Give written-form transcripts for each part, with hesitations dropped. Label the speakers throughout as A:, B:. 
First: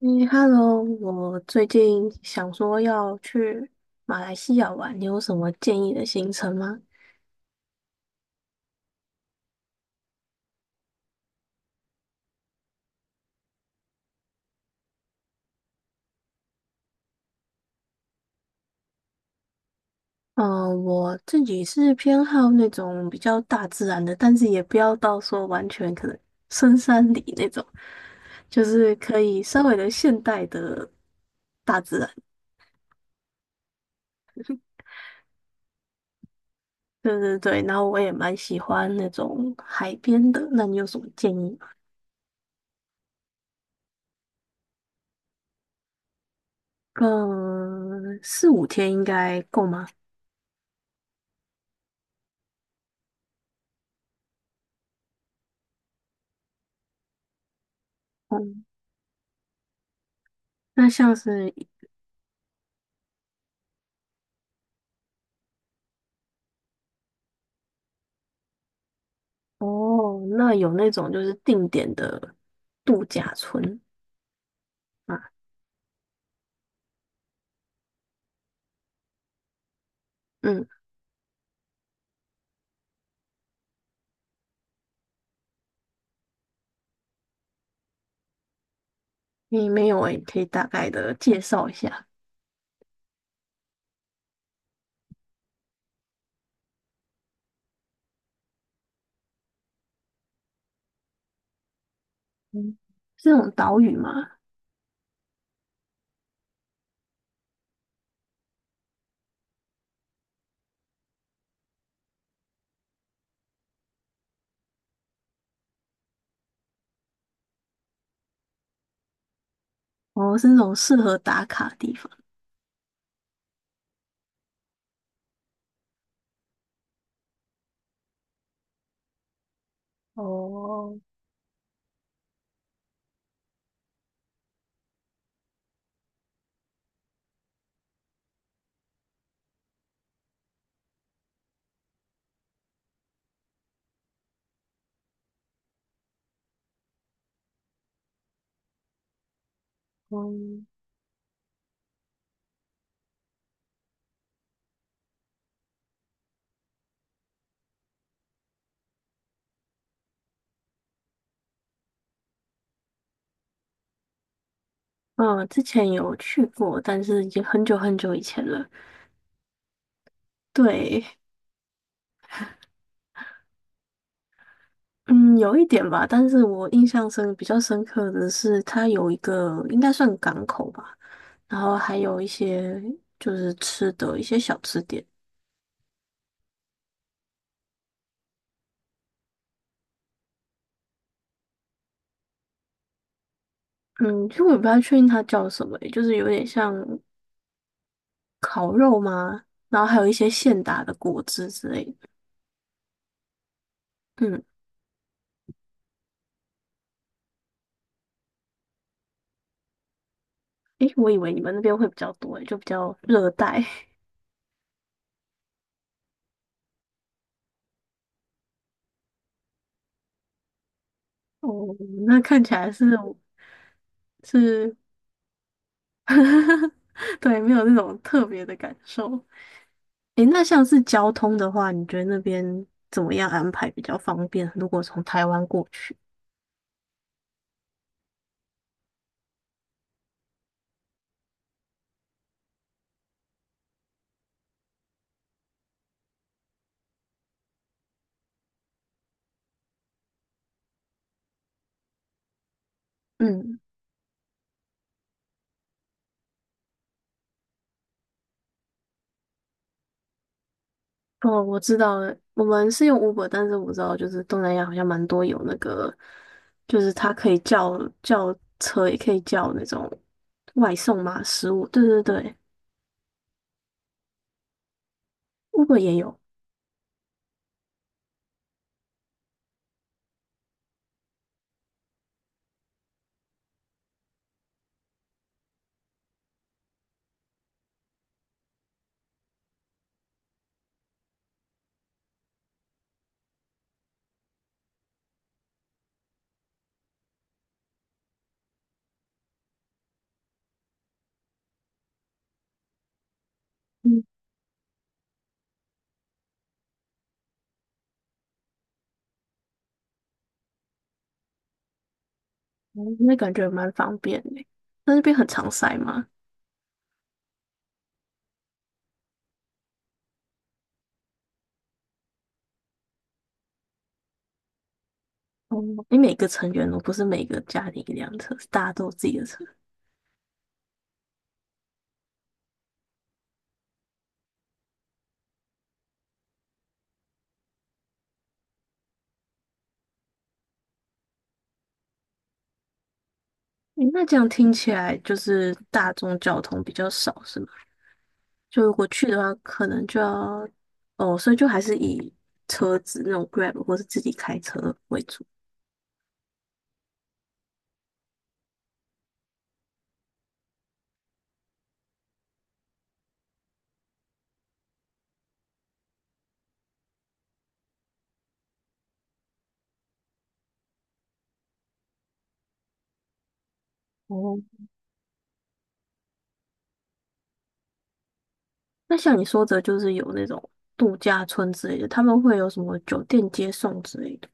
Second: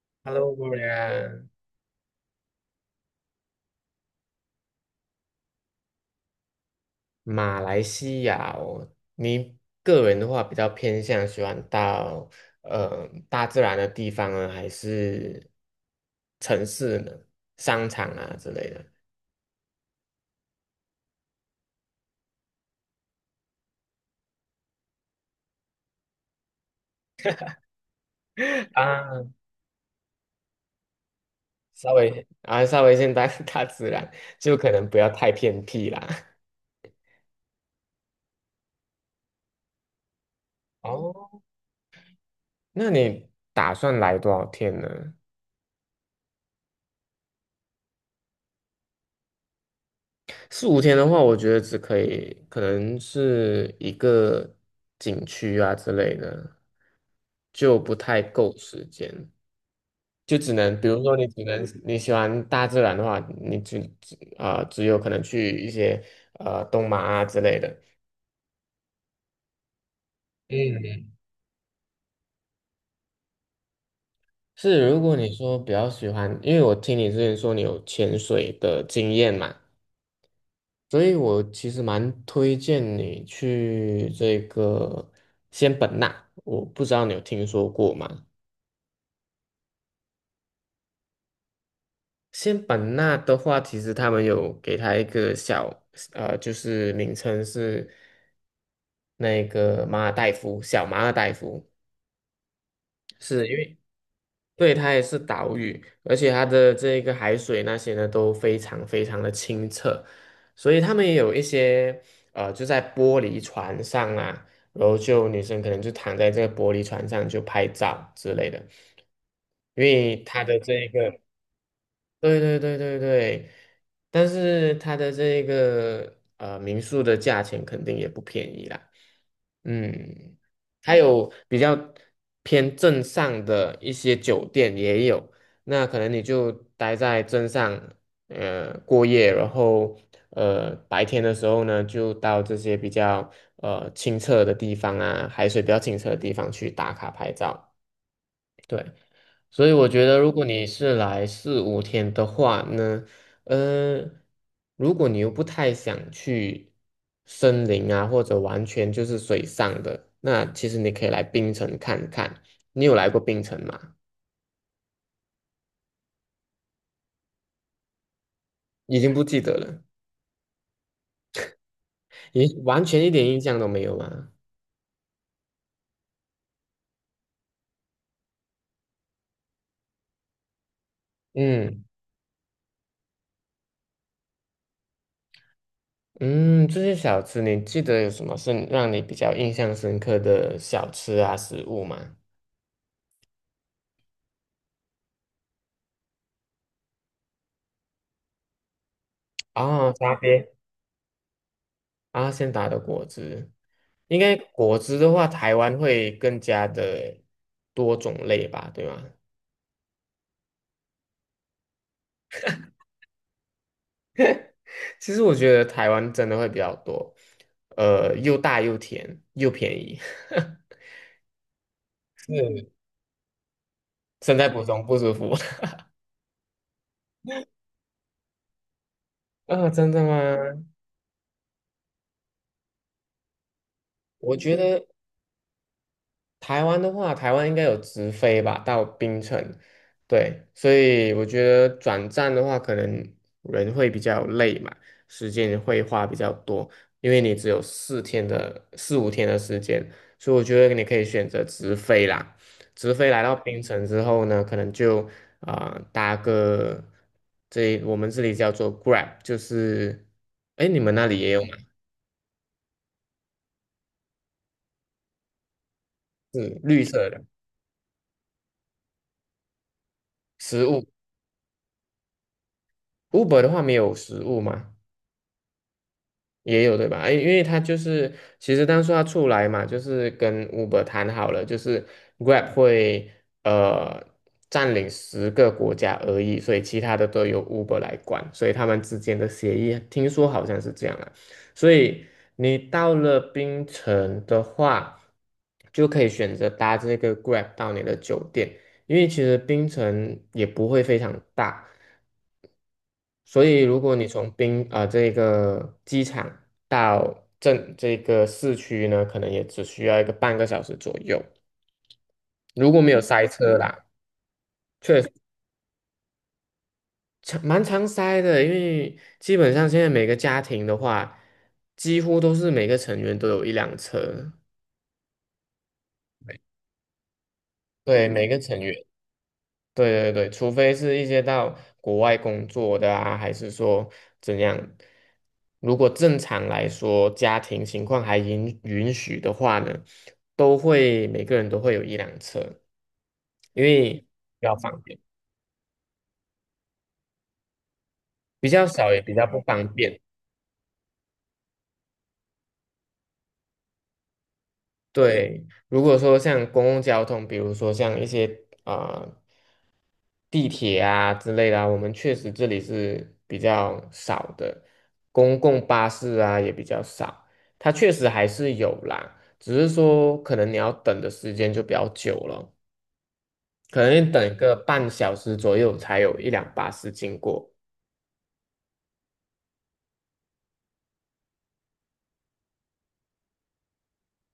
A: 嗯
B: Hello，果
A: ，Hello，我
B: 然，
A: 最近想说要去马来西亚玩，你有什么建议的行程吗？
B: 马来西亚哦，你个人的话比较偏向喜欢到大自然的地方呢，还是城市呢？商场啊之类的。
A: 嗯，我自己是偏好那种比较大自然的，但是也不要到说完全可能深山里那种，就 是可
B: 啊，
A: 以稍微的现代的大
B: 稍
A: 自然。
B: 微啊稍微先大 大自然，就可能不要太偏僻啦。
A: 对对对，然后我也蛮喜欢那种海边的，那你 有什么建
B: 哦，
A: 议吗？
B: 那你打算来多少天呢？
A: 嗯，四五天应该够吗？
B: 四五天的话，我觉得只可以，可能是一个景区啊之类的，就不太够
A: 嗯，
B: 时间，就只能，比
A: 那
B: 如
A: 像
B: 说你只
A: 是。
B: 能你喜欢大自然的话，你只有可能去一些东马啊之类的。
A: 哦，那有那种
B: 嗯，
A: 就是定点的度假村
B: 是，如果
A: 啊。
B: 你说比较喜欢，因为我听你之前说你有潜水的经验嘛。
A: 嗯，
B: 所以我其实蛮推荐你去这个仙本那，我不知道你有听说过吗？
A: 你没有诶，可以大概的介绍一下。
B: 仙本那的话，其实他们有给它一个小，就是名称是那个马尔代夫，小马尔代夫，
A: 嗯，是那
B: 是
A: 种
B: 因为
A: 岛屿嘛？
B: 对，它也是岛屿，而且它的这个海水那些呢都非常非常的清澈，所以他们也有一些就在玻璃船上啊，然后就女生可能就躺在这个玻璃船上就拍照之类的，因为
A: 哦，
B: 它
A: 是那
B: 的
A: 种
B: 这一
A: 适合
B: 个
A: 打卡的地方。
B: 对对对对对，但是它的这个民宿的价钱肯定也不便宜啦。嗯，还
A: 哦。
B: 有比较偏镇上的一些酒店也有，那可能你就待在镇上，过夜，然后白天的时候呢，就到这些比较清澈的地方啊，海水比较清澈的地方去打卡拍照。对，所以我觉得，如果你
A: 嗯。
B: 是来四五天的话呢，呃，如果你又不太想去森林啊，或者完全就是水上的，那其实你可以来冰城看看。你有来过冰城吗？
A: 嗯，之前有去过，但是已经很久很久以前了。
B: 已经不记得了，
A: 对。
B: 也完全一点印象都没有吗？
A: 嗯，有一点吧，但是我印象比较深刻的是，它有一个应该算港口吧，然后
B: 嗯
A: 还有一些就是吃的一些小吃店。
B: 嗯，这些小吃你记得有什么是让你比较印象深刻的小吃啊食物吗？
A: 嗯，其实我也不太确定它叫什么欸，就是有点像烤肉吗？然后
B: 啊，
A: 还有一
B: 沙
A: 些
B: 爹。
A: 现打的果汁之类的。
B: 阿仙达的果汁，应该
A: 嗯。
B: 果汁的话，台湾会更加的多种类吧，对吗？
A: 诶，我以为你们那边会比较多欸，就比较热带。
B: 其实我觉得台湾真的会比较多，又大又甜又便宜，
A: 哦，那看起
B: 是，
A: 来是
B: 身在福
A: 是，
B: 中不知福。
A: 对，没有那种特别的感受。
B: 啊，真的
A: 诶，那
B: 吗？
A: 像是交通的话，你觉得那边怎么样安排比较方
B: 我
A: 便？
B: 觉
A: 如果
B: 得
A: 从台湾过去。
B: 台湾的话，台湾应该有直飞吧，到槟城。对，所以我觉得转站的话，可能人会比较累嘛，时间会花比较多，因为你只有四天的四五天的时间，所以我觉得你可以选择直飞啦。直飞来到
A: 嗯。
B: 槟城之后呢，可能就搭个这我们这里叫做 Grab，就是哎你们那里也有
A: 哦，
B: 吗？
A: 我知道了，我们是用 Uber，但是我知道就是东南亚好像蛮多有那个，
B: 是
A: 就
B: 绿
A: 是
B: 色
A: 它
B: 的
A: 可以叫车，也可以叫那种
B: 食
A: 外
B: 物。
A: 送嘛，食物。对对对
B: Uber 的话没有食物吗？
A: ，Uber 也有。
B: 也有对吧？哎，因为他就是其实当初他出来嘛，就是跟 Uber 谈好了，就是 Grab 会呃占领10个国家而已，所以其他的都由 Uber 来管，所以他们之间的协议听说好像是这样啊。所以你到了槟城的话，就可以选择搭这个 Grab 到你的酒店，因为其实槟城也不会非常大。所以如果
A: 嗯，
B: 你从这个机场到镇这个市区呢，可能也只需要一个半个小时左右，如果
A: 哦，
B: 没有
A: 那
B: 塞
A: 感觉
B: 车嗯
A: 蛮
B: 啦，
A: 方便的。那
B: 确
A: 那
B: 实
A: 边很常塞吗？
B: 常蛮常塞的，因为基本上现在每个家庭的话，几乎都是每个成员都有一辆车，
A: 哦，你每个成员哦，不是每个家庭一
B: 对，
A: 辆
B: 每
A: 车，
B: 个
A: 是
B: 成
A: 大家
B: 员。
A: 都有自己的车。
B: 对对对，除非是一些到国外工作的啊，还是说怎样？如果正常来说，家庭情况还允许的话呢，都会每个人都会有一辆车，因
A: 诶，那
B: 为
A: 这样
B: 比
A: 听
B: 较
A: 起
B: 方
A: 来
B: 便，
A: 就是大众交通比较少，是吗？
B: 比
A: 就
B: 较
A: 如果
B: 少也
A: 去
B: 比
A: 的
B: 较
A: 话，
B: 不方
A: 可能
B: 便。
A: 就要。哦，所以就还是以车子那种 Grab 或是自己开车为主。
B: 对，如果说像公共交通，比如说像一些啊、呃地铁啊之类的啊我们确实这里是比较少的，公共巴士啊也比较少，它确实还是有啦，只是说可能你要等的时间就比较久了，可能你等一
A: 哦，
B: 个半小时左右才有一辆巴士经过。
A: 那像你说的，就是有那种度假村之类的，他们会有什么酒店接送之类的。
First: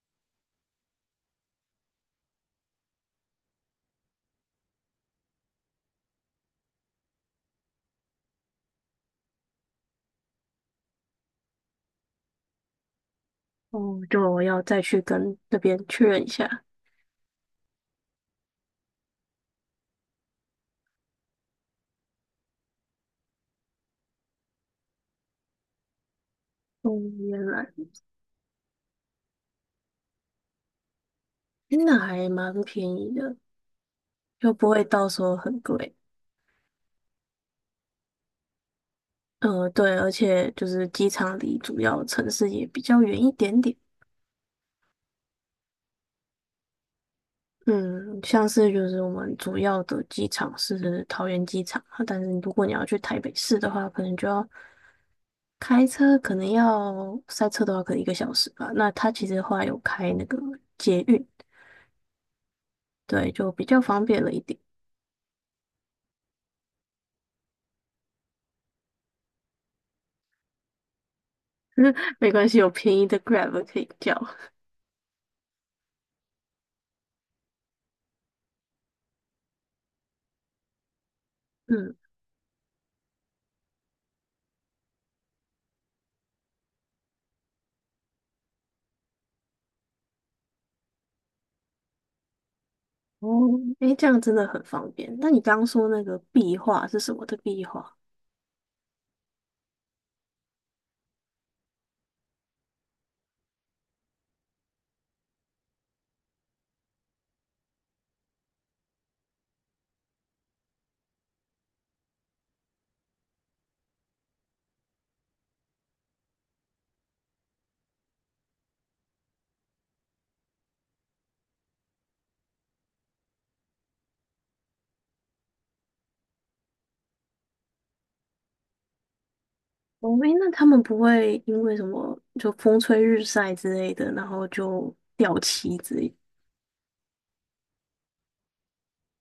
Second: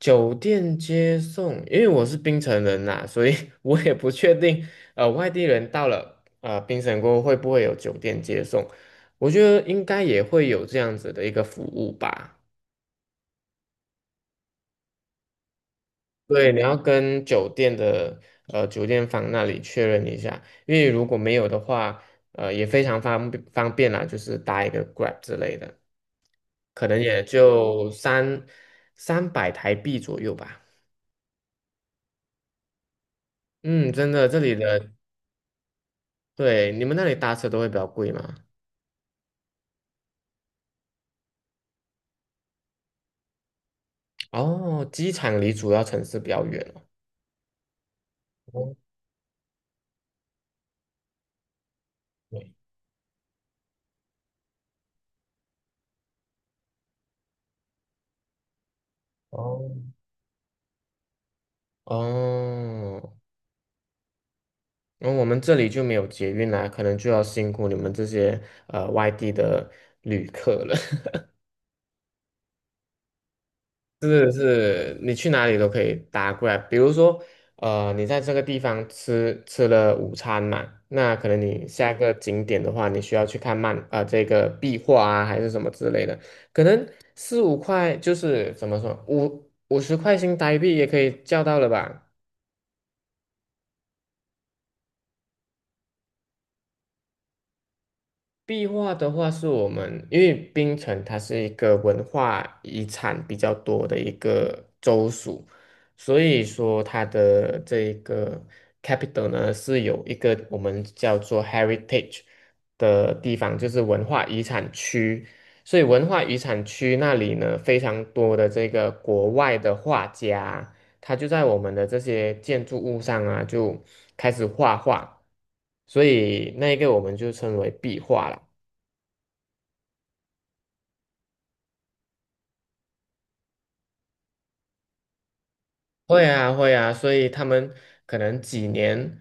B: 酒店接送，因为我是槟城人呐、所以 我也不确定，外地人到了槟城过后会不会有酒店接送，我觉得应该也会有这样子的一个服务吧。
A: 哦，就我要再去跟那边确认一
B: 对，你
A: 下。
B: 要跟酒店的酒店房那里确认一下，因为如果没有的话，也非常方便啦，就是搭一个 Grab 之类的，可
A: 哦，
B: 能也
A: 原来。
B: 就三百台币左右吧。
A: 那还蛮便宜的，
B: 嗯，真的，这
A: 就
B: 里
A: 不会
B: 的，
A: 到时候很贵。
B: 对，你们那里搭车都会比较贵吗？
A: 对，而且就是机场离主要城市也比较远一点点。
B: 哦，机场离主要城市比较远哦。
A: 嗯，像是
B: 哦
A: 就是我们主要的机场是桃园机场啊，但是如果
B: 对
A: 你要去台北市的话，可能就要开车，可能要塞车的话，可能一个小时吧。那它其实后
B: 哦
A: 来有开那个捷运。
B: 哦，
A: 对，就比较方便了一点。
B: 然后我们这里就没有捷运啦，可能就要辛苦你们这些外地的旅客了。
A: 没关系，有便宜的 Grab 可以叫。
B: 是是，你去哪里都可以搭过来。比如说，你在这个地方吃了午餐嘛，那可能你下
A: 嗯。
B: 一个景点的话，你需要去看漫啊、这个壁画啊，还是什么之类的，可能四五块就是怎么说，五十块新台币也可以叫到了吧？
A: 哦。诶，这样真的很方便。那你刚刚说那个壁画是什么的壁画？
B: 壁画的话，是我们因为槟城它是一个文化遗产比较多的一个州属，所以说它的这一个 capital 呢是有一个我们叫做 heritage 的地方，就是文化遗产区。所以文化遗产区那里呢，非常多的这个国外的画家，他就在我们的这些建筑物上啊，就开始画画，所以那一个我们就称为壁画了。
A: 哦。诶，那他们不会因为什么就风吹日晒之类的，然后就掉漆之类的。
B: 会啊，会啊，所以他们可能几年，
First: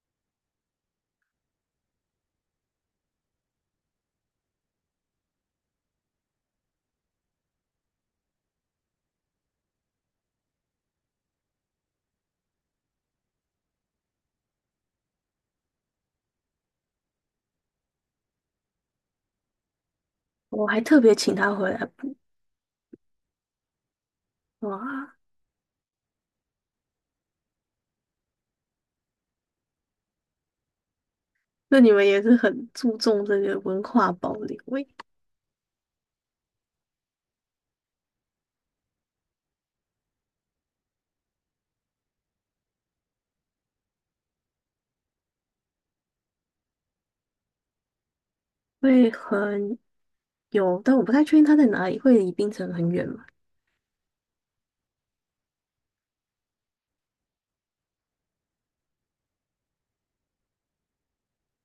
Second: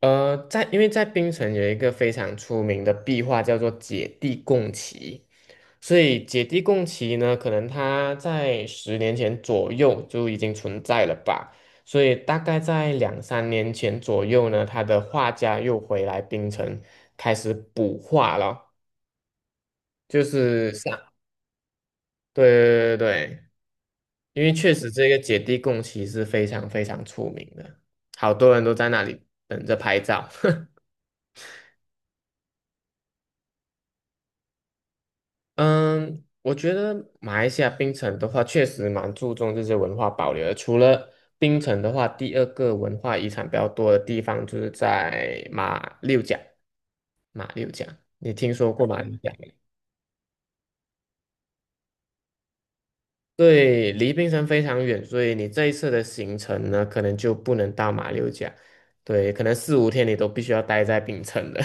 B: 在因为在槟城有一个非常出名的壁画叫做《姐弟共骑》，所以《姐弟共骑》呢，可能他在10年前左右就已经存在了吧，所以大概在两三年前左右呢，他的画家又回来槟城开始补画了，就
A: 我
B: 是
A: 还
B: 像，
A: 特别请他回来补。
B: 对对对对。因为确
A: 哇，
B: 实这个姐弟共骑是非常非常出名的，好多人都在那里等着拍照。
A: 那你们也是很注重这个文化保留诶。
B: 嗯，我觉得马来西亚槟城的话，确实蛮注重这些文化保留的。除了槟城的话，第二个文化遗产比较多的地方就是在马六甲。马六甲，你听说过马
A: 会
B: 六甲没？
A: 很有，但我不太确定他在哪里，会离槟城很远吗？
B: 对，离槟城非常远，所以你这一次的行程呢，可能就不能到马六甲。对，可能四五天你都必须要待在槟城的。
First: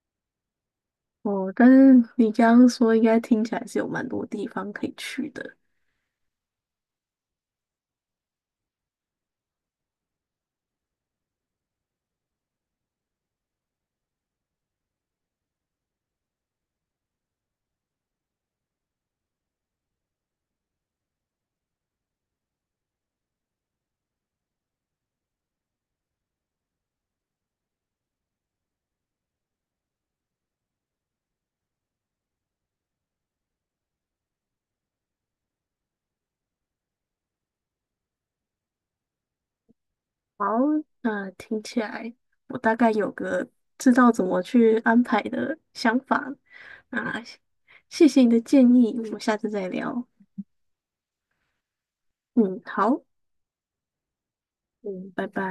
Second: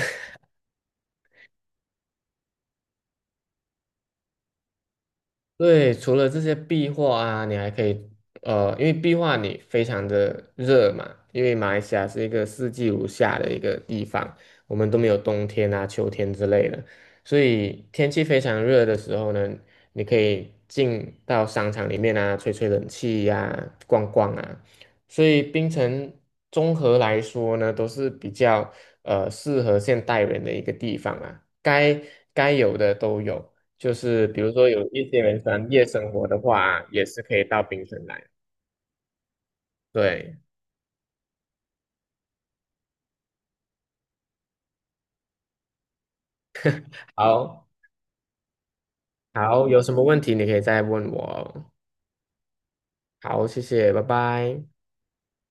A: 哦，但是你刚刚说应该听起来是有蛮多地方可以去的。
B: 对，除了这些壁画啊，你还可以，因为壁画你非常的热嘛，因为马来西亚是一个四季如夏的一个地方，我们都没有冬天啊、秋天之类的，所以天气非常热的时候呢，你可以进到商场里面啊，吹吹冷气呀、逛逛啊，所以槟城综合来说呢，都是比较适合现代人的一个地方啊，该有的都有。就是比如说有一些人喜欢夜生活的话，也是可以到槟城来。对，
A: 好，那听起来我大概有个知道怎么去安排的想法。啊，
B: 好，
A: 谢谢你的建议，我们下次
B: 好，
A: 再
B: 有什么
A: 聊。
B: 问题你可以再问我哦。
A: 嗯，好。
B: 好，谢谢，拜拜。
A: 嗯，拜拜。